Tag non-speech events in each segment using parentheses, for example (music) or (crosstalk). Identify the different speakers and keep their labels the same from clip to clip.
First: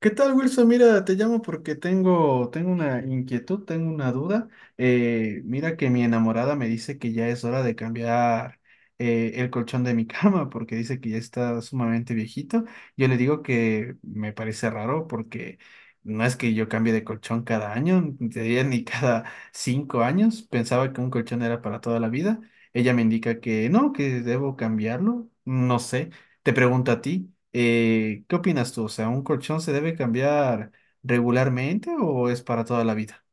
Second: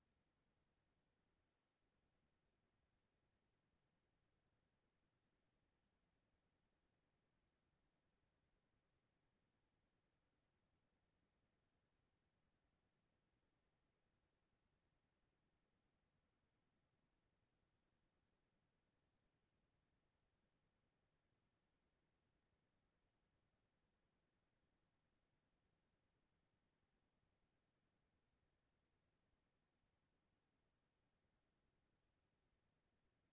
Speaker 1: ¿Qué tal, Wilson? Mira, te llamo porque tengo una inquietud, tengo una duda. Mira que mi enamorada me dice que ya es hora de cambiar el colchón de mi (laughs) cama porque dice que ya está sumamente viejito. Yo le digo que me parece raro porque no es que yo cambie de colchón cada año, ni te diría ni (laughs) cada 5 años. Pensaba que un colchón era para toda la vida. Ella me indica que no, que debo cambiarlo. No sé. Te pregunto a ti, ¿qué opinas tú? O sea, ¿un colchón se debe cambiar regularmente o es para toda la vida?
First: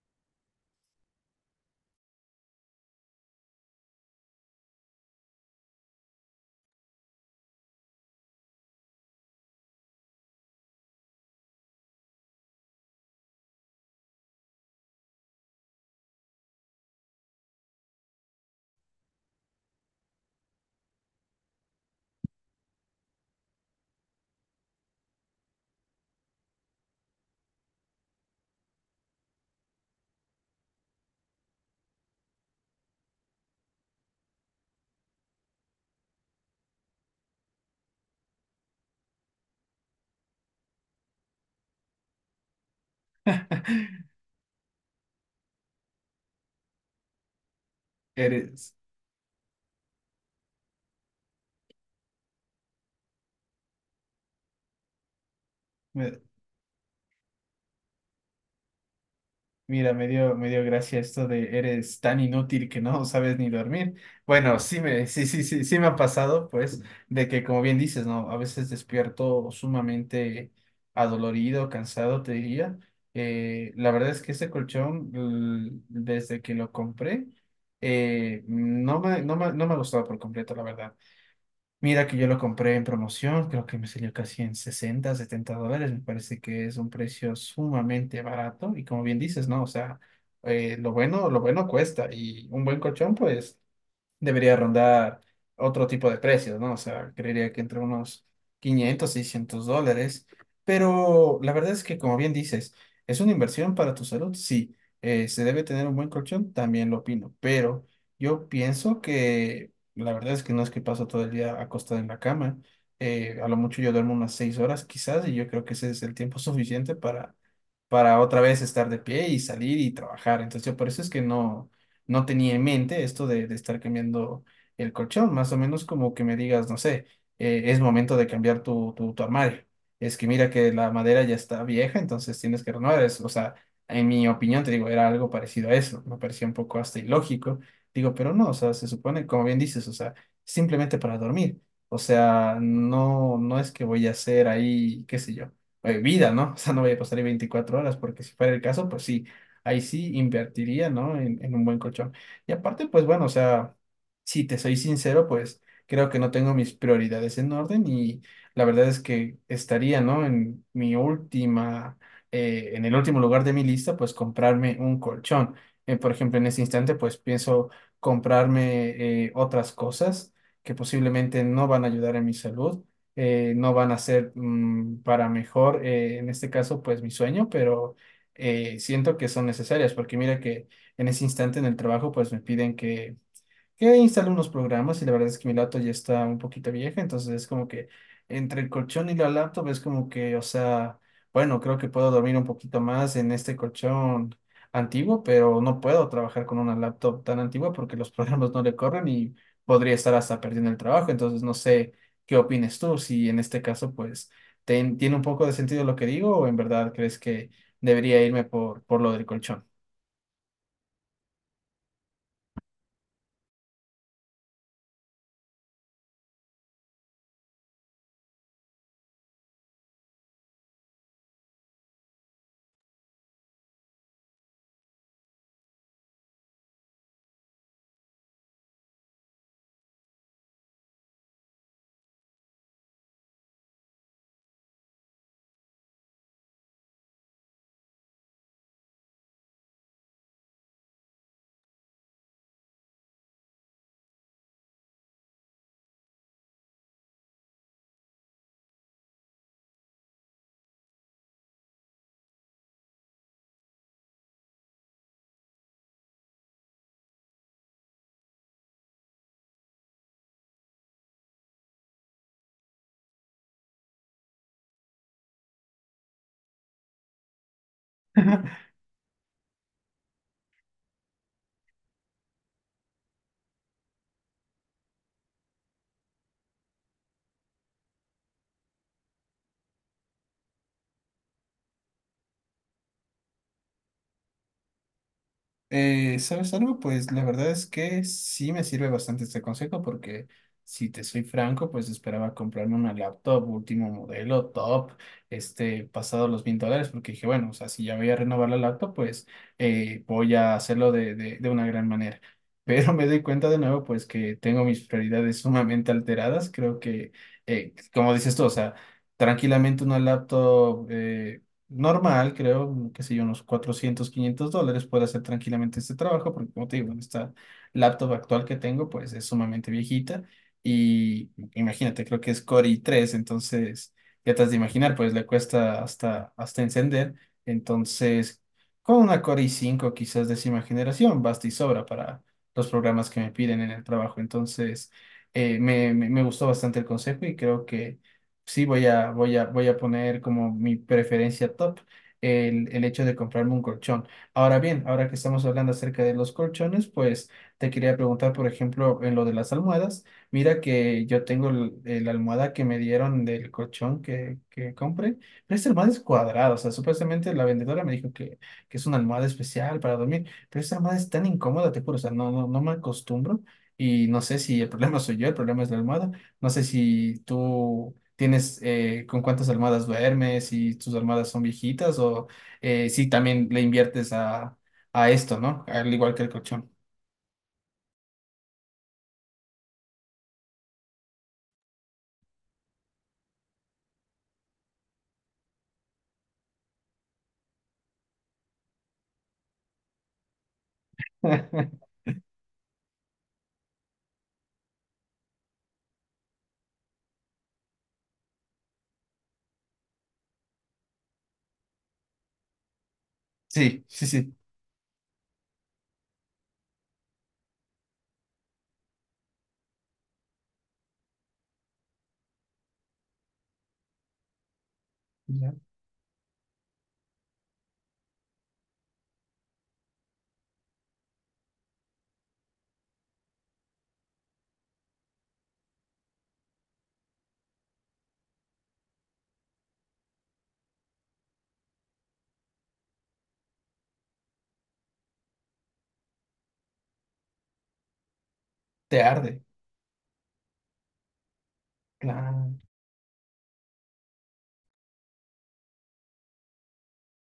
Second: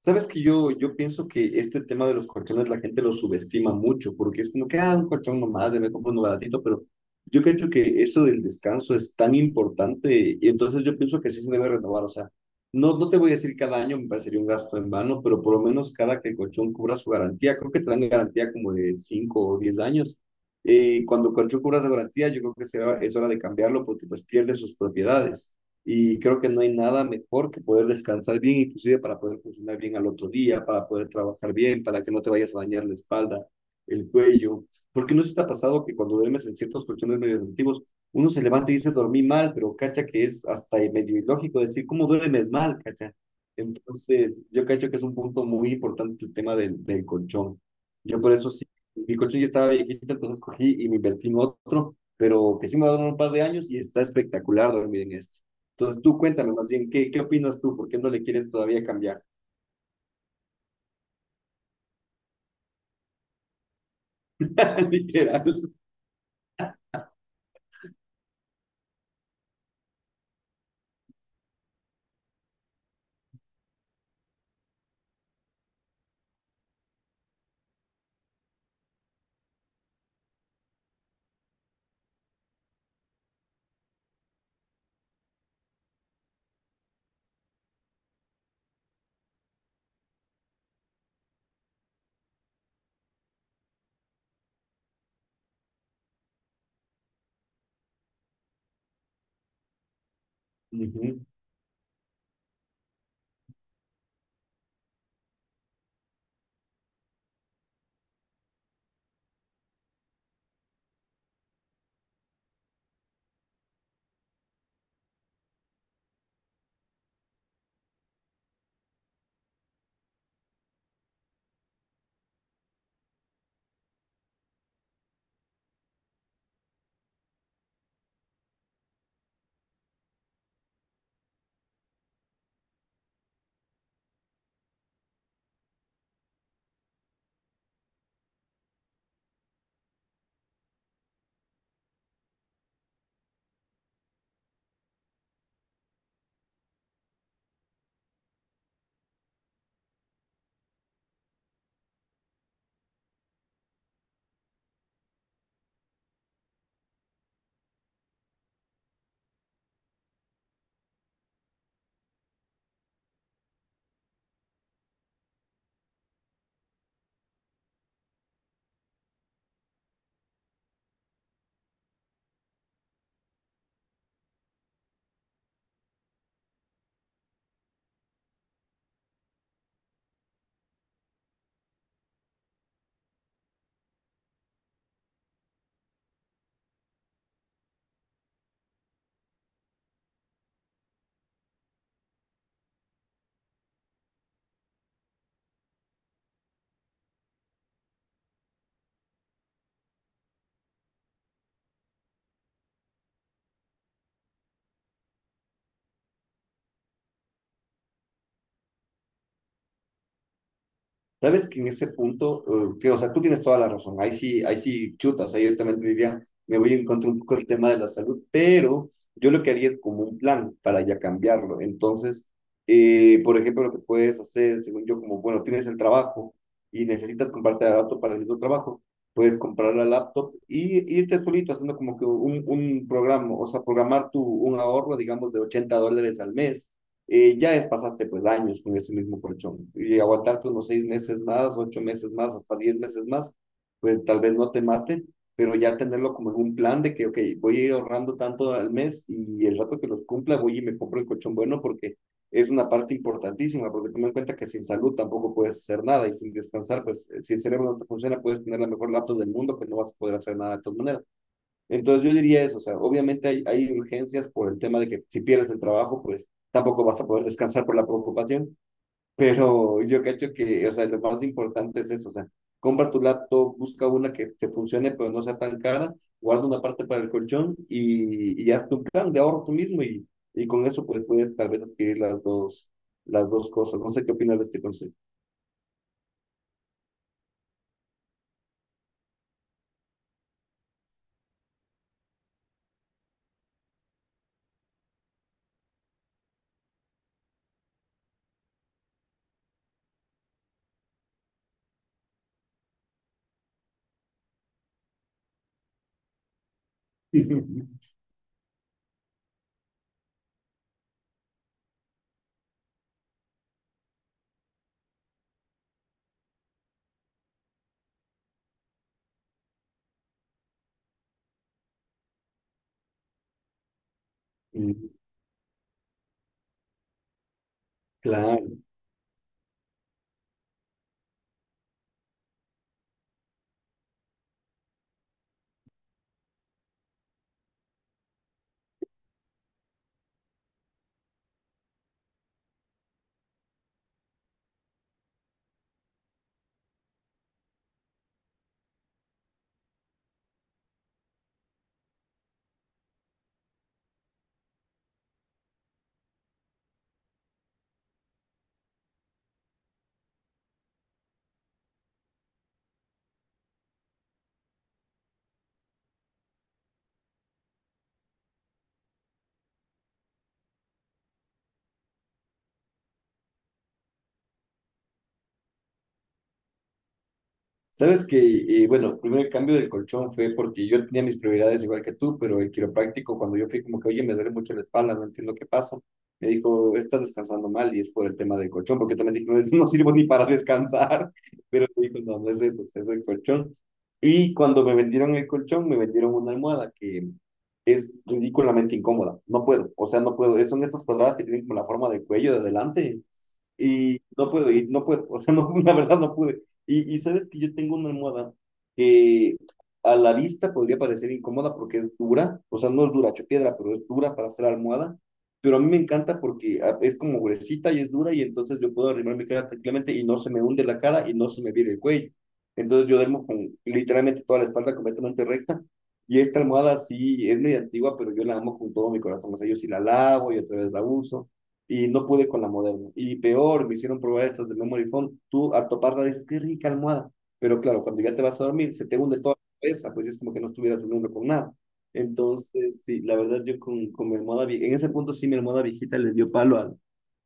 Speaker 2: Sabes que yo pienso que este tema de los colchones la gente lo subestima mucho, porque es como que, ah, un colchón nomás, ya me compro uno baratito, pero yo creo que eso del descanso es tan importante, y entonces yo pienso que sí se debe renovar, o sea, no te voy a decir cada año, me parecería un gasto en vano, pero por lo menos cada que el colchón cubra su garantía, creo que te dan garantía como de 5 o 10 años, cuando el colchón cubra su garantía, yo creo que es hora de cambiarlo porque pues pierde sus propiedades. Y creo que no hay nada mejor que poder descansar bien, inclusive para poder funcionar bien al otro día, para poder trabajar bien, para que no te vayas a dañar la espalda, el cuello. Porque no se te ha pasado que cuando duermes en ciertos colchones medio antiguos, uno se levanta y dice dormí mal, pero cacha que es hasta medio ilógico decir cómo duermes mal, cacha. Entonces, yo cacho que es un punto muy importante el tema del colchón. Yo por eso sí,
Speaker 1: Eres,
Speaker 2: mi colchón ya estaba viejito, entonces cogí y me invertí en otro, pero que sí me va a durar un par de años y está espectacular dormir en este. Entonces
Speaker 1: me-
Speaker 2: tú cuéntame más bien, qué opinas tú? ¿Por qué no le quieres todavía cambiar?
Speaker 1: mira, me dio gracia esto de eres tan inútil que no (laughs) sabes ni dormir. Bueno, sí
Speaker 2: (laughs)
Speaker 1: me, sí, sí, sí,
Speaker 2: Literal.
Speaker 1: sí me ha pasado, pues, de que como bien dices, ¿no? A veces despierto sumamente adolorido, cansado, te diría. La verdad es que este colchón, desde que lo compré, no me ha gustado por completo, la verdad. Mira que yo lo compré en promoción, creo que me salió casi en 60, $70, me parece que es un precio sumamente barato y como bien dices, ¿no? O sea, lo bueno cuesta y un buen colchón pues debería rondar otro tipo de precios, ¿no? O sea, creería que entre unos 500, $600.
Speaker 2: Ujú.
Speaker 1: Pero la verdad es que, como bien dices, es una inversión para tu salud, sí. ¿Se debe tener un buen colchón? También lo opino. Pero yo pienso que la verdad es que no es que paso todo el día acostado en la cama. A lo mucho yo duermo unas 6 horas quizás y yo creo que ese es el tiempo (laughs) suficiente para, otra vez estar de pie y salir y trabajar. Entonces, yo por eso es que no tenía en mente esto de estar cambiando el colchón, más o menos como que me digas, no sé, es momento de cambiar tu armario. Es que mira que la madera ya está vieja, entonces tienes que renovar eso. O sea, en mi opinión, te digo, era algo parecido a eso. Me parecía un poco hasta ilógico. Digo, pero no, o sea, se supone, como bien dices, o sea, simplemente para dormir. O sea, no es que voy a hacer ahí, qué sé yo, vida, ¿no? (laughs) O sea, no voy a pasar ahí 24 horas, porque si fuera el caso, pues sí ahí sí invertiría, ¿no? En un buen colchón. Y aparte, pues bueno, o sea, si te soy sincero, pues creo que no tengo mis prioridades en orden y la verdad es que estaría, ¿no? En el último lugar de mi lista, pues comprarme un colchón. Por ejemplo, en este instante, pues pienso comprarme otras cosas que posiblemente no van a ayudar en mi salud. No van a ser para mejor, en este caso, pues mi sueño, pero siento que son necesarias, porque mira que en ese instante en el trabajo pues me piden que instalé unos programas y la verdad es que mi laptop ya está un poquito vieja, entonces es como que entre el colchón y la laptop es como que, o sea, bueno, creo que puedo dormir un poquito más en este colchón antiguo, pero no puedo trabajar con una laptop tan antigua porque los (laughs) programas no le corren y podría estar hasta perdiendo el trabajo, entonces no sé qué opines tú, si en este caso pues tiene un poco de sentido lo que digo o en verdad crees que debería irme por lo del colchón.
Speaker 2: Sabes que en ese punto, tío, o sea, tú tienes toda la razón, ahí sí chuta, o sea, yo también te diría, me voy a encontrar un poco el tema de la salud, pero yo lo que haría es como un plan para ya cambiarlo. Entonces, por ejemplo, lo que puedes hacer, según yo, como, bueno, tienes el trabajo y necesitas comprarte la laptop para el mismo trabajo, puedes comprar la laptop y irte solito haciendo como que un programa, o sea, programar un ahorro, digamos, de $80 al mes. Ya pasaste pues años con ese mismo colchón y aguantarte unos 6 meses más, 8 meses más, hasta 10 meses más, pues tal vez no te mate, pero ya tenerlo como en un plan de que, ok, voy a ir ahorrando tanto al mes y el rato que los cumpla voy y me compro el colchón bueno porque es una parte importantísima, porque toma en cuenta que sin salud tampoco puedes hacer nada y sin descansar, pues si el cerebro no te funciona, puedes tener la mejor laptop del mundo, que no vas a poder hacer nada de todas maneras. Entonces yo diría eso, o sea, obviamente hay urgencias por el tema de que si pierdes el trabajo, pues tampoco vas a poder descansar por la preocupación, pero yo cacho que, o sea, lo más importante es eso, o sea, compra tu laptop, busca una que te funcione, pero no sea tan cara, guarda una parte para el colchón y haz tu plan de ahorro tú mismo y con eso pues puedes tal vez adquirir las dos cosas. No sé qué opinas de este consejo.
Speaker 1: ¿Sabes algo? Pues la verdad es que sí me sirve bastante este consejo porque si te soy franco, pues esperaba comprarme una laptop último modelo, top, pasado los $1.000, porque dije, bueno, o sea, si ya voy a renovar la laptop, pues voy a hacerlo de una gran manera. (laughs) Pero me doy cuenta de nuevo, pues que tengo mis prioridades sumamente alteradas. Creo que,
Speaker 2: (laughs)
Speaker 1: como dices tú, o sea, tranquilamente una laptop, normal, creo, qué sé yo, unos 400 $500, puedo hacer tranquilamente este trabajo, porque como te digo, en esta laptop actual que tengo, pues es sumamente viejita y imagínate, creo que es Core i3, entonces ya te has de
Speaker 2: Mm,
Speaker 1: imaginar, pues le cuesta hasta encender, entonces
Speaker 2: Claro.
Speaker 1: con una Core i5, quizás décima generación, basta y sobra para los programas que me piden en el trabajo, entonces me gustó bastante el consejo y creo que sí voy a poner como mi preferencia top el hecho de comprarme un colchón. Ahora bien, ahora que estamos hablando acerca de los colchones, pues te quería preguntar, por ejemplo, en lo de las almohadas. Mira que yo tengo la almohada que me dieron del colchón que compré, pero esta almohada es cuadrada, o sea, supuestamente la vendedora me dijo que es una almohada especial para dormir, pero esta almohada es tan incómoda, te juro, o sea, no me acostumbro. Y no sé si el problema (laughs) soy yo, el problema es la almohada. No sé si tú tienes con cuántas almohadas duermes, si tus almohadas son viejitas o si también le inviertes a, esto, ¿no? Al igual que el colchón.
Speaker 2: Sabes que, bueno, primero el primer cambio del colchón fue porque yo tenía mis prioridades igual que tú, pero el quiropráctico, cuando yo fui como que, oye, me duele mucho la espalda, no entiendo qué pasa, me dijo, estás descansando mal y es por el tema del colchón, porque también dije, no, (laughs) no sirvo ni para descansar, (laughs) pero
Speaker 1: (laughs)
Speaker 2: me dijo, no, no es eso, es el colchón. Y cuando me vendieron el colchón, me vendieron una almohada que es ridículamente incómoda, no puedo, o sea, no puedo, son estas cuadradas que tienen como la forma del cuello de adelante,
Speaker 1: Sí,
Speaker 2: y
Speaker 1: sí,
Speaker 2: no
Speaker 1: sí.
Speaker 2: puedo ir, no puedo, o sea, no, (laughs) la verdad no pude. Y sabes que yo tengo una almohada que a la vista podría parecer incómoda porque es dura, o sea, no es dura, hecho piedra, pero es dura para hacer almohada.
Speaker 1: Ya.
Speaker 2: Pero a mí me encanta porque ah, es como gruesita y es dura y entonces yo puedo arrimar mi cara tranquilamente y no se me hunde la cara y no se me vira el cuello. Entonces yo duermo con literalmente toda la espalda completamente recta. Y esta almohada sí es medio antigua, pero yo la amo con todo mi corazón. O sea, yo sí la lavo y otra vez la uso y no pude con la moderna. Y peor, me hicieron probar estas de memory foam. Tú al toparla dices, qué rica almohada. Pero claro, cuando ya te vas a dormir, se te
Speaker 1: Te
Speaker 2: hunde toda
Speaker 1: arde.
Speaker 2: la cabeza, pues es como que no estuvieras durmiendo con nada.
Speaker 1: Claro.
Speaker 2: Entonces, sí, la verdad yo con mi almohada, en ese punto sí mi almohada viejita le dio palo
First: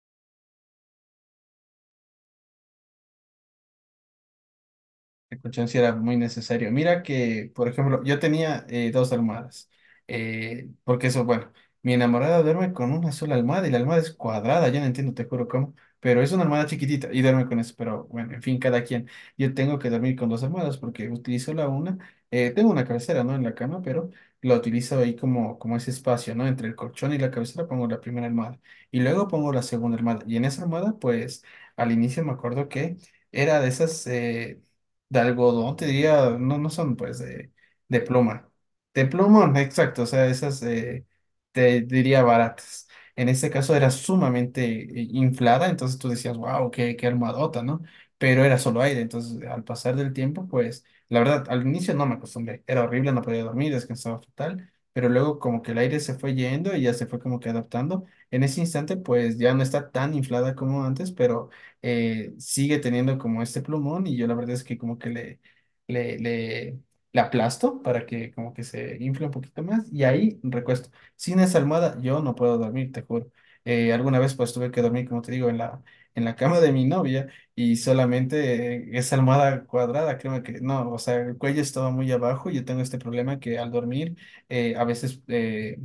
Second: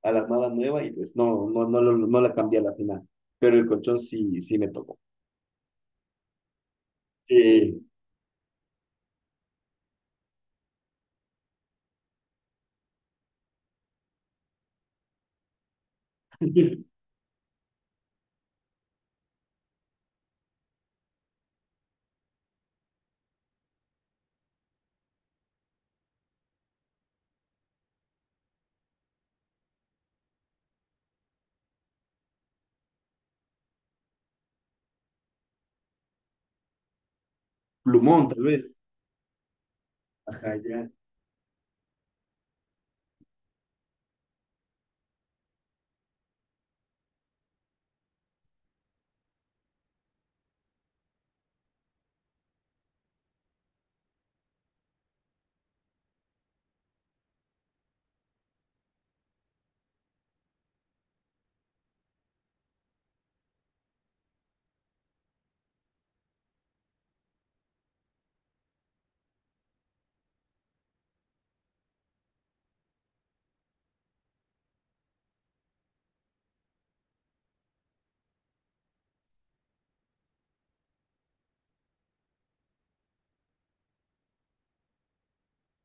Speaker 2: a la almohada nueva y pues no, no la cambié a la final. Pero el colchón sí, sí me tocó.
Speaker 1: La colchón sí era muy necesario. Mira que, por
Speaker 2: Sí.
Speaker 1: ejemplo, yo tenía dos almohadas. Porque eso, bueno, mi enamorada duerme con una sola almohada y la almohada es cuadrada, yo no entiendo, te juro cómo, pero es una almohada
Speaker 2: (laughs)
Speaker 1: chiquitita y duerme con eso. Pero bueno, en fin, cada quien. Yo tengo que dormir con dos almohadas porque utilizo la una. Tengo una cabecera, ¿no? En la cama, pero la utilizo ahí como, ese espacio, ¿no? Entre el colchón y la cabecera pongo la primera almohada y luego pongo la segunda almohada. Y en esa almohada, pues, al inicio me acuerdo que era de esas, de algodón, te diría, no son pues de
Speaker 2: Plumón, tal
Speaker 1: pluma.
Speaker 2: vez.
Speaker 1: De pluma, exacto, o sea,
Speaker 2: Ajá,
Speaker 1: esas
Speaker 2: ya.
Speaker 1: te diría baratas. En este caso era sumamente inflada, entonces tú decías, wow, qué almohadota, ¿no? Pero era solo aire, entonces al pasar del tiempo, pues la verdad, al inicio no me acostumbré, era horrible, no podía dormir, descansaba fatal, pero luego como que el aire se fue yendo y ya se fue como que adaptando. En ese instante, pues ya no está tan inflada como antes, pero sigue teniendo como este plumón y yo la verdad es que como que le, le, le aplasto para que como que se infle un poquito más y ahí recuesto. Sin esa almohada yo no puedo dormir, te juro. Alguna vez pues tuve que dormir, como te digo, en la, cama de mi novia y solamente esa almohada cuadrada, creo que no, o sea, el cuello estaba muy abajo y yo tengo este problema que al dormir a veces, eh,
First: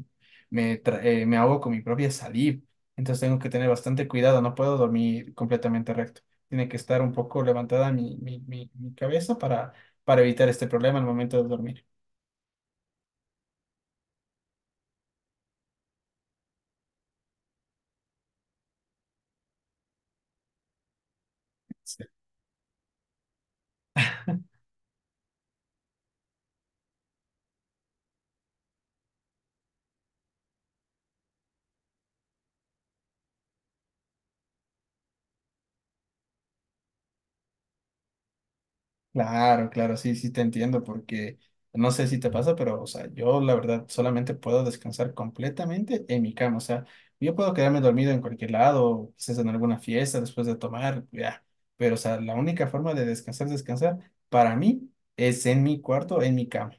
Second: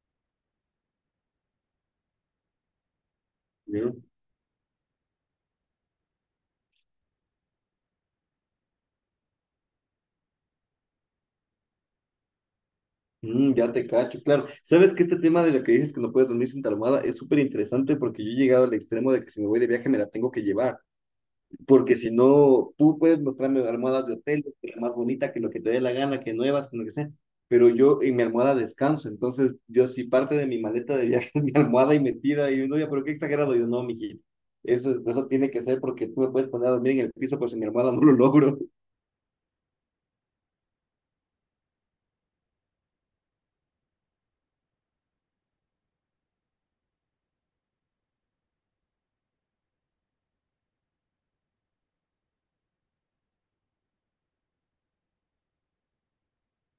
Speaker 1: me, tra- eh, me ahogo con mi propia saliva. Entonces tengo que tener
Speaker 2: ¿No?
Speaker 1: bastante cuidado, no puedo dormir completamente recto. Tiene que estar un poco levantada mi cabeza para evitar este problema al momento de dormir.
Speaker 2: Mm, ya te cacho, claro. Sabes que este tema de lo que dices que no puedes dormir sin tu almohada es súper interesante porque yo he llegado al extremo de que si me voy de viaje me la tengo que llevar, porque
Speaker 1: Sí.
Speaker 2: si no, tú puedes mostrarme almohadas de hotel, que la más bonita, que lo que te dé la gana, que nuevas, que lo que sea, pero yo en mi almohada descanso, entonces yo sí parte de mi maleta de viaje (laughs) es mi almohada y metida y uno ya, pero qué exagerado, yo no, mijito. Eso, eso tiene que ser porque tú me puedes poner a dormir en el piso, pero sin mi almohada no lo logro. (laughs)
Speaker 1: Claro, claro, sí, sí te entiendo porque no sé si te pasa, pero o sea, yo la verdad solamente puedo descansar completamente en mi cama. O sea, yo puedo quedarme dormido en cualquier lado, quizás en alguna fiesta después de tomar, ya. Pero o sea, la única forma de descansar, descansar, para mí es en mi cuarto, en mi cama.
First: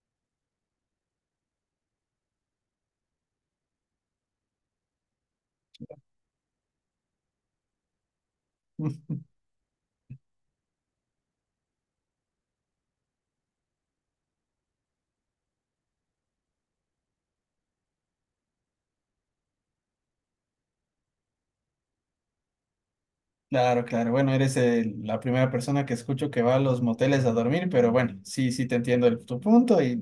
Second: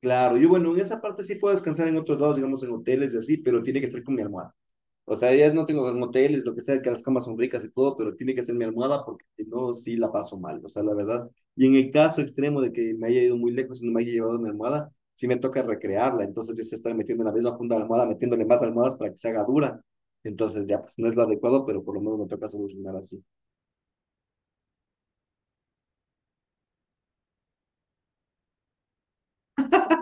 Speaker 2: Claro, yo bueno, en esa parte sí puedo descansar en otros lados, digamos en hoteles y así, pero tiene que ser con mi almohada. O sea, ya no tengo en lo que sea, que las camas son ricas y todo, pero tiene que ser mi almohada
Speaker 1: (laughs)
Speaker 2: porque si no, sí la paso mal. O sea, la verdad. Y en el caso extremo de que me haya ido muy lejos y no me haya llevado mi almohada, sí me toca recrearla. Entonces yo sé estar metiendo en la misma funda de la almohada, metiéndole más almohadas para que se haga dura. Entonces ya, pues no es lo adecuado, pero por lo menos me toca solucionar así.
Speaker 1: Claro, claro. Bueno, eres la primera persona que escucho que va a los moteles a dormir, pero bueno, sí, sí te entiendo tu punto y...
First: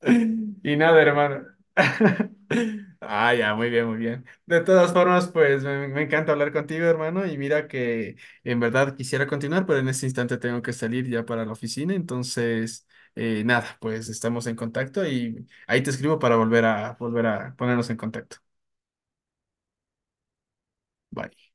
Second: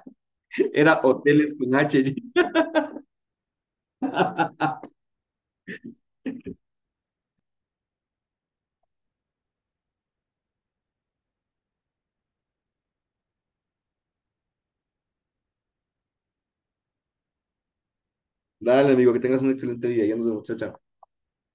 Speaker 1: (laughs) Y nada,
Speaker 2: Era
Speaker 1: hermano.
Speaker 2: hoteles con H.
Speaker 1: (laughs) Ah, ya, muy bien, muy bien. De
Speaker 2: (laughs)
Speaker 1: todas formas, pues me encanta hablar contigo, hermano. Y mira que en verdad quisiera continuar, pero en este instante tengo que salir ya para la oficina. Entonces, nada, pues estamos en contacto y ahí te escribo para volver a ponernos en contacto.
Speaker 2: Dale, amigo, que tengas un excelente día. Ya nos vemos, chao, chao.
Speaker 1: Bye.